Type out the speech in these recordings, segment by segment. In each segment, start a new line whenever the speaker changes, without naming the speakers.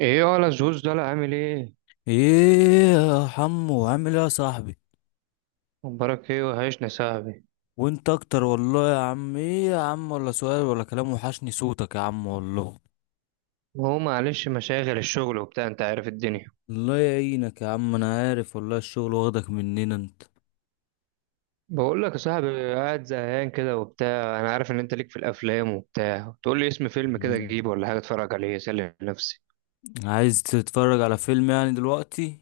ايه ولا زوز ده، لا عامل ايه؟
ايه يا حمو، عامل ايه يا صاحبي؟
مبارك، ايه وحشنا يا صاحبي.
وانت اكتر والله يا عم. ايه يا عم، ولا سؤال ولا كلام، وحشني صوتك يا عم والله.
هو معلش، مشاغل الشغل وبتاع، انت عارف الدنيا.
الله يعينك يا عم، انا عارف والله الشغل واخدك مننا انت.
بقول لك يا صاحبي، قاعد زهقان كده وبتاع، انا عارف ان انت ليك في الافلام وبتاع، تقول لي اسم فيلم كده
مم.
اجيبه ولا حاجه اتفرج عليه اسلي نفسي.
عايز تتفرج على فيلم يعني دلوقتي؟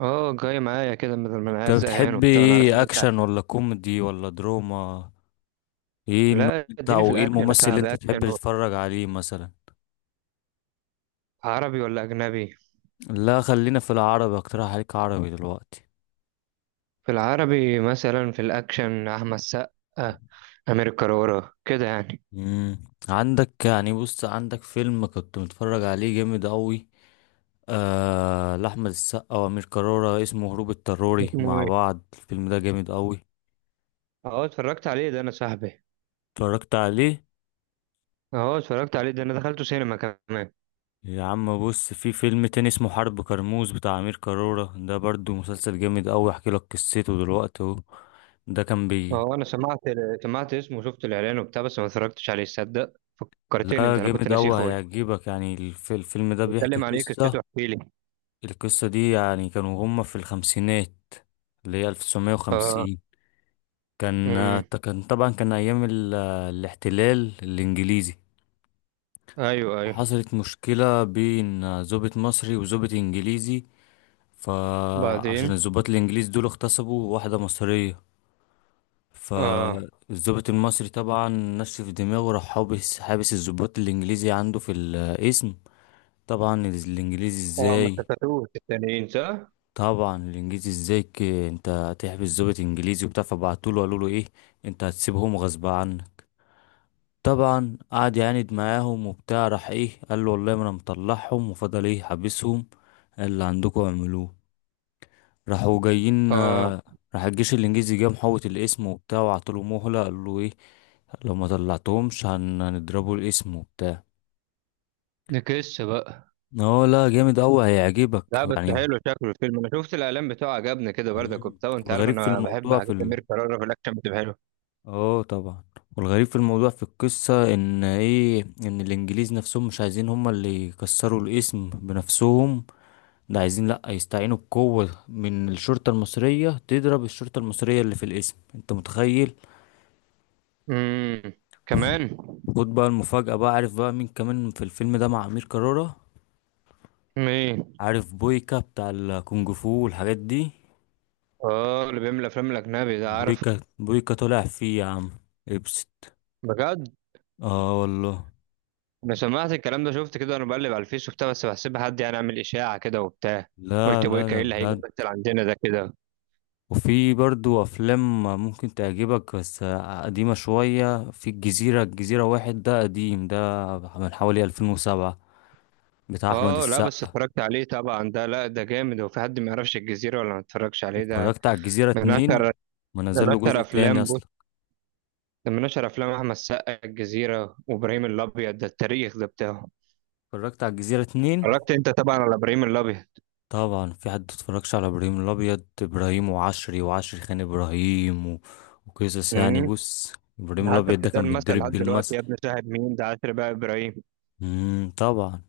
اه، جاي معايا كده بدل ما انا
انت
قاعد زهقان
بتحب
وبتاع، انا عارف ان
ايه،
انت.
اكشن ولا كوميدي ولا دراما؟ ايه النوع
لا
بتاع،
اديني في
وايه
الاكشن يا
الممثل اللي
صاحبي،
انت تحب
اكشن
تتفرج عليه مثلا؟
عربي ولا اجنبي؟
لا خلينا في العربي، اقترح عليك عربي دلوقتي.
في العربي مثلا، في الاكشن، احمد سقا، امير كرارة كده يعني.
مم. عندك يعني، بص، عندك فيلم كنت متفرج عليه جامد قوي. آه، لأحمد السقا وأمير كرارة، اسمه هروب اضطراري.
اسمه
مع
ايه؟
بعض الفيلم ده جامد قوي.
اه اتفرجت عليه ده انا صاحبي.
اتفرجت عليه؟
اه اتفرجت عليه ده، انا دخلته سينما كمان.
يا عم بص، في فيلم تاني اسمه حرب كرموز بتاع أمير كرارة، ده برضو مسلسل جامد قوي. احكي لك قصته دلوقتي اهو. ده كان بي
اه انا سمعت، سمعت اسمه وشفت الاعلان وبتاع، بس ما اتفرجتش عليه، تصدق. فكرتني
لا،
انت، انا كنت
جامد
ناسيه
قوي
خالص.
هيعجبك يعني. الفيلم ده بيحكي
بيتكلم عن ايه؟
قصة.
قصته احكي لي.
القصة دي يعني كانوا هما في الخمسينات، اللي هي
اه.
1950. كان
امم
كان طبعا، كان أيام الاحتلال الإنجليزي.
ايوه ايوه.
حصلت مشكلة بين ضابط مصري وضابط إنجليزي. فعشان
وبعدين؟
الضباط الإنجليز دول اغتصبوا واحدة مصرية.
اه
فالضابط المصري طبعا نشف دماغه، راح حابس الضباط الإنجليزي عنده في القسم. طبعا الإنجليزي
طبعا، ما
إزاي
استفادوش التانيين صح.
طبعا الإنجليزي إزاي، أنت هتحبس ضابط إنجليزي وبتاع؟ فبعتوله قالوله إيه، أنت هتسيبهم غصب عنك. طبعا قعد يعاند معاهم وبتاع، راح ايه قال له والله ما انا مطلعهم، وفضل ايه حابسهم، اللي عندكم اعملوه. راحوا جايين
اه.
آه، راح الجيش الانجليزي جه محوط الاسم وبتاع، وعطوله مهلة قال له ايه، لو ما طلعتهمش هنضربوا الاسم وبتاع.
نكس بقى.
اه لا، جامد اوي هيعجبك
لا بس
يعني.
حلو شكله الفيلم، انا شفت الاعلان بتاعه عجبني كده برضك
مم.
وبتاع، وانت عارف
والغريب في
انا بحب
الموضوع
حاجات امير كرارة في الاكشن بتبقى حلوه.
اه طبعا. والغريب في الموضوع في القصة ان ايه، ان الانجليز نفسهم مش عايزين هما اللي يكسروا الاسم بنفسهم. ده عايزين لأ يستعينوا بقوة من الشرطة المصرية تضرب الشرطة المصرية اللي في الاسم. انت متخيل؟
امم كمان؟
خد بقى المفاجأة، بقى عارف بقى مين كمان في الفيلم ده مع أمير كرارة؟
مين؟
عارف بويكا بتاع الكونج فو والحاجات دي؟
اه، اللي بيعمل افلام الاجنبي ده، عارف.
بويكا طلع فيه يا عم. ابست.
بجد؟
اه والله.
انا سمعت الكلام ده، شفت كده، انا بقلب على الفيس وبتاع بس بحسبها حد يعني عامل اشاعه كده وبتاع.
لا
قلت ابو
لا، ده
ايه اللي هيجي
بجد.
يمثل عندنا ده كده.
وفي برضو أفلام ممكن تعجبك، بس قديمة شوية. في الجزيرة، الجزيرة واحد ده قديم، ده من حوالي 2007، بتاع أحمد
اه لا بس
السقا.
اتفرجت عليه طبعا ده، لا ده جامد، هو في حد ما يعرفش الجزيره ولا ما اتفرجش عليه؟ ده
اتفرجت على الجزيرة
من اشهر
اتنين؟ ما
من
نزل له
اشهر
جزء
افلام،
تاني
بص
اصلا.
ده من اشهر افلام احمد السقا، الجزيره وابراهيم الابيض، ده التاريخ ده بتاعه.
اتفرجت على الجزيرة اتنين؟
اتفرجت انت طبعا على ابراهيم الابيض.
طبعا، في حد اتفرجش على ابراهيم الابيض؟ ابراهيم وعشري، وعشري خان ابراهيم وقصص يعني،
امم
بص، ابراهيم
حتى
الابيض ده كان
بتتقال مثلا
بيتضرب
لحد
بيه
دلوقتي،
المثل.
يا ابن شاهد مين ده، عاشر بقى ابراهيم.
طبعا.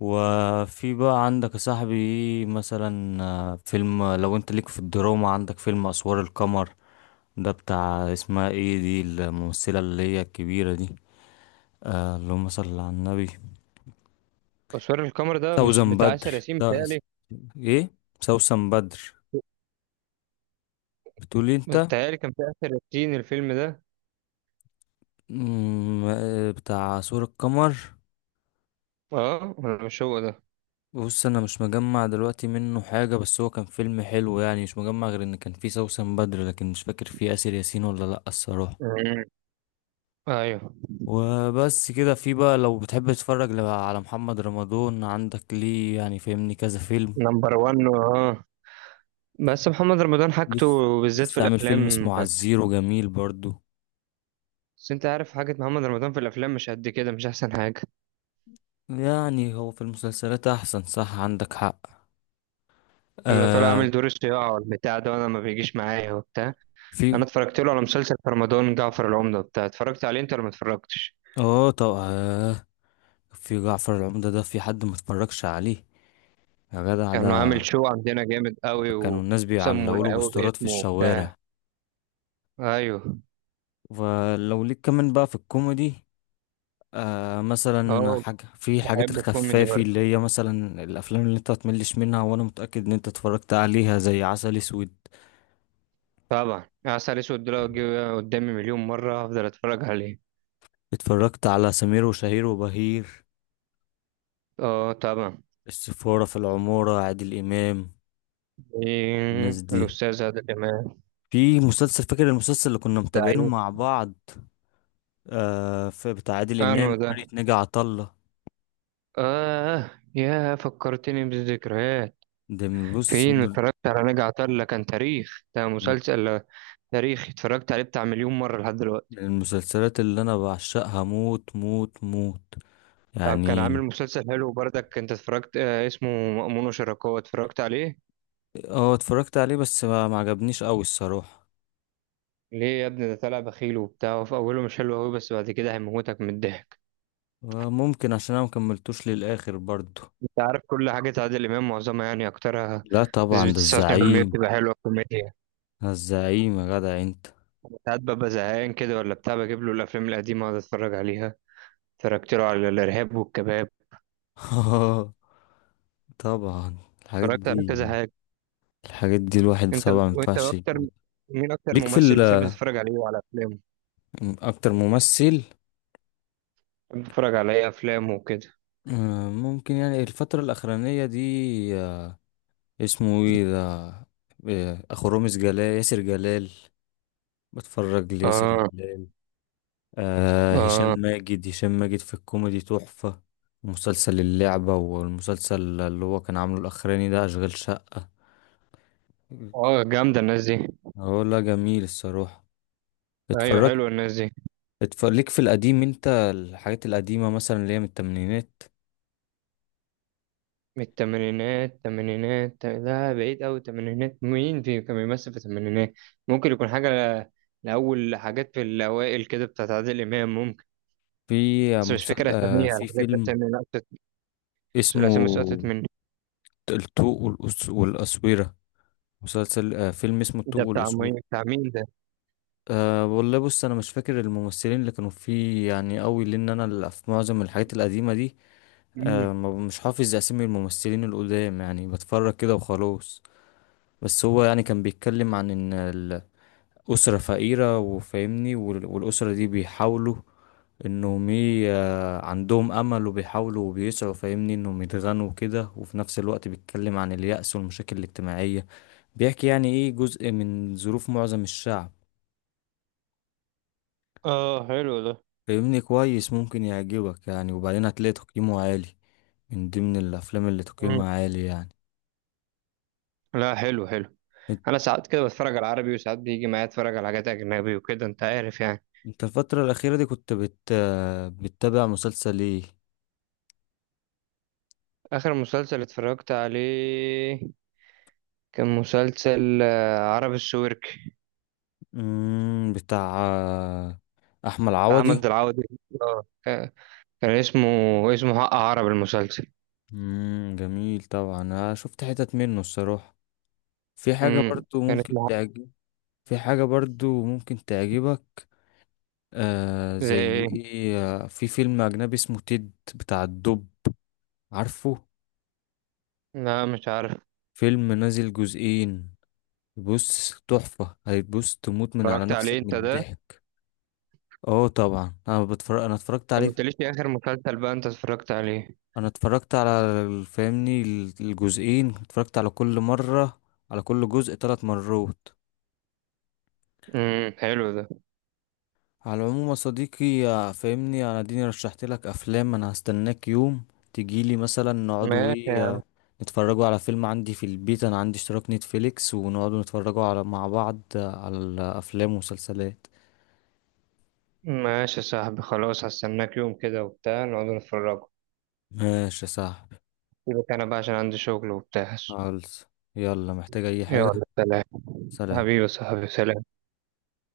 وفي بقى عندك يا صاحبي مثلا آه، فيلم لو انت ليك في الدراما، عندك فيلم اسوار القمر، ده بتاع اسمها ايه دي الممثلة اللي هي الكبيرة دي، آه اللهم صل على النبي،
تصوير القمر ده مش
سوزن
بتاع
بدر.
آسر ياسين، بتهيألي.
ايه، سوسن بدر بتقولي انت؟
كان في آسر ياسين الفيلم ده.
مم، آه، بتاع سور القمر،
اه مش هو ده؟
بص انا مش مجمع دلوقتي منه حاجة، بس هو كان فيلم حلو يعني. مش مجمع غير ان كان فيه سوسن بدر، لكن مش فاكر فيه آسر ياسين ولا لأ الصراحة.
مم. ايوه.
وبس كده. في بقى لو بتحب تتفرج على محمد رمضان، عندك ليه يعني فاهمني كذا فيلم.
نمبر 1، اه. بس محمد رمضان حاجته،
لسه
بالذات في
لسه عامل فيلم
الافلام.
اسمه عزير وجميل برضو.
بس انت عارف، حاجة محمد رمضان في الافلام مش قد كده، مش احسن حاجة.
يعني هو في المسلسلات احسن، صح، عندك حق.
بيبقى طالع
آه.
عامل دور الصياعة والبتاع ده، وانا ما بيجيش معايا وبتاع. انا
في
اتفرجت له على مسلسل في رمضان، جعفر العمدة بتاع، اتفرجت عليه انت ولا ما اتفرجتش؟
اه طبعا، في جعفر العمدة، ده في حد متفرجش عليه يا جدع
كان
ده؟
عامل شو عندنا جامد قوي،
كانوا الناس
وسموا
بيعلقوا له
القهوة
بوسترات في
باسمه وبتاع.
الشوارع.
ايوه.
ولو ليك كمان بقى في الكوميدي، آه مثلا
اه،
حاجة في حاجات
بحب الكوميدي
الخفافي،
برضه.
اللي هي مثلا الأفلام اللي انت متملش منها وأنا متأكد إن انت اتفرجت عليها، زي عسل أسود.
طبعا عسل اسود ده لو جه قدامي مليون مرة هفضل اتفرج عليه.
اتفرجت على سمير وشهير وبهير؟
اه طبعا.
السفارة في العمارة، عادل إمام. الناس
إيه،
دي.
الأستاذ عادل إمام.
في مسلسل، فاكر المسلسل اللي كنا متابعينه
زعيم.
مع بعض؟ آه، في بتاع عادل
أنو
إمام فرقة
ده؟
ناجي عطا الله.
آه يا فكرتني بالذكريات.
بص،
فين اتفرجت على نجا عطلة، كان تاريخ ده مسلسل تاريخ، اتفرجت عليه بتاع مليون مرة لحد
من
دلوقتي.
المسلسلات اللي انا بعشقها موت موت موت
طب كان
يعني.
عامل مسلسل حلو برضك، أنت اتفرجت آه اسمه مأمون وشركاه، اتفرجت عليه؟
اه اتفرجت عليه بس ما عجبنيش قوي الصراحة.
ليه يا ابني؟ ده طلع بخيل وبتاع في أوله، مش حلو أوي بس بعد كده هيموتك من الضحك.
آه، ممكن عشان انا مكملتوش للاخر برضو.
أنت عارف كل حاجة عادل إمام، معظمها يعني أكترها،
لا
نسبة
طبعا ده
99%
الزعيم.
بتبقى حلوة كوميديا.
ده الزعيم يا جدع انت.
ساعات ببقى زهقان كده ولا بتاع، بجيب له الافلام القديمه اقعد اتفرج عليها. اتفرجت له على الارهاب والكباب،
طبعا الحاجات
اتفرجت على
دي،
كذا حاجه.
الحاجات دي الواحد
انت،
طبعا ما
وانت
ينفعش
اكتر.
يفوت.
مين اكتر
ليك في
ممثل بتحب تتفرج عليه وعلى افلامه؟
اكتر ممثل،
بتحب تتفرج على ايه افلامه وكده؟
آه، ممكن يعني الفترة الاخرانية دي آه، اسمه ايه ده، إيه، اخو رامز جلال، ياسر جلال. بتفرج لياسر
اه.
جلال. آه، هشام
اه.
ماجد هشام ماجد في الكوميدي تحفة. مسلسل اللعبة، والمسلسل اللي هو كان عامله الأخراني ده أشغال شقة.
اه جامده الناس دي.
اه لا جميل الصراحة.
ايوه
اتفرجت.
حلوه الناس دي.
اتفرج ليك في القديم انت، الحاجات القديمة مثلا اللي هي من التمانينات.
من الثمانينات؟ الثمانينات لا بعيد قوي، الثمانينات مين في كان بيمثل في الثمانينات؟ ممكن يكون حاجه ل- لأول حاجات في الأوائل كده بتاعت عادل إمام ممكن،
في
بس مش فاكر
آه
أساميها
في
الحاجات،
فيلم
أسامي الأسامي سقطت
اسمه
مني.
الطوق والأسويرة. آه فيلم اسمه
إيه
الطوق
ده؟
والأسويرة.
بتاع مين ده؟
أه والله بص انا مش فاكر الممثلين اللي كانوا فيه يعني قوي، لان انا في معظم الحاجات القديمه دي
مم.
أه مش حافظ اسامي الممثلين القدام، يعني بتفرج كده وخلاص. بس هو يعني كان بيتكلم عن ان الاسره فقيره وفاهمني، والاسره دي بيحاولوا انهم آه، عندهم امل وبيحاولوا وبيسعوا فاهمني انهم يتغنوا كده، وفي نفس الوقت بيتكلم عن اليأس والمشاكل الاجتماعيه. بيحكي يعني ايه جزء من ظروف معظم الشعب.
اه حلو ده.
فاهمني؟ كويس، ممكن يعجبك يعني، وبعدين هتلاقي تقييمه عالي، من ضمن الافلام اللي
مم.
تقييمها عالي يعني.
لا حلو حلو.
انت
انا ساعات كده بتفرج على عربي، وساعات بيجي معايا اتفرج على حاجات اجنبي وكده، انت عارف يعني.
إنت الفترة الأخيرة دي بتتابع مسلسل ايه؟
اخر مسلسل اتفرجت عليه، كان مسلسل آه، عربي السويرك،
مم... بتاع احمد
بتاع
عوضي.
احمد العوضي. اه كان اسمه حق عرب المسلسل.
مم... جميل طبعا، انا شفت حتت منه الصراحة. في حاجة
امم
برضو
كان
ممكن
اسمه حق-
تعجب. في حاجة برضو ممكن تعجبك. آه
زي
زي
ايه؟
ايه؟ آه، في فيلم أجنبي اسمه تيد، بتاع الدب، عارفه؟
لا مش عارف.
فيلم نازل جزئين. بص تحفة، هتبص تموت من على
اتفرجت
نفسك
عليه
من
انت ده انت؟
الضحك. اه طبعا انا بتفرج، انا اتفرجت
ما
عليه.
قلتليش إيه اخر مسلسل بقى انت اتفرجت عليه.
انا اتفرجت على فاهمني الجزئين اتفرجت على كل مرة، على كل جزء 3 مرات.
حلو ده.
على العموم يا صديقي يا فاهمني، انا اديني رشحت لك افلام، انا هستناك يوم تجيلي مثلا نقعدوا
ماشي.
ايه آه، نتفرجوا على فيلم عندي في البيت. انا عندي اشتراك نتفليكس، ونقعدوا نتفرجوا على مع بعض آه، على الافلام والمسلسلات.
ماشي يا صاحبي، خلاص هستناك يوم كده وبتاع، نقعد نتفرجوا.
ماشي يا صاحبي.
سيبك انا بقى عشان عندي شغل وبتاع.
خالص، يلا، محتاج اي حاجة؟
يلا. سلام.
سلام.
حبيبي يا صاحبي، سلام.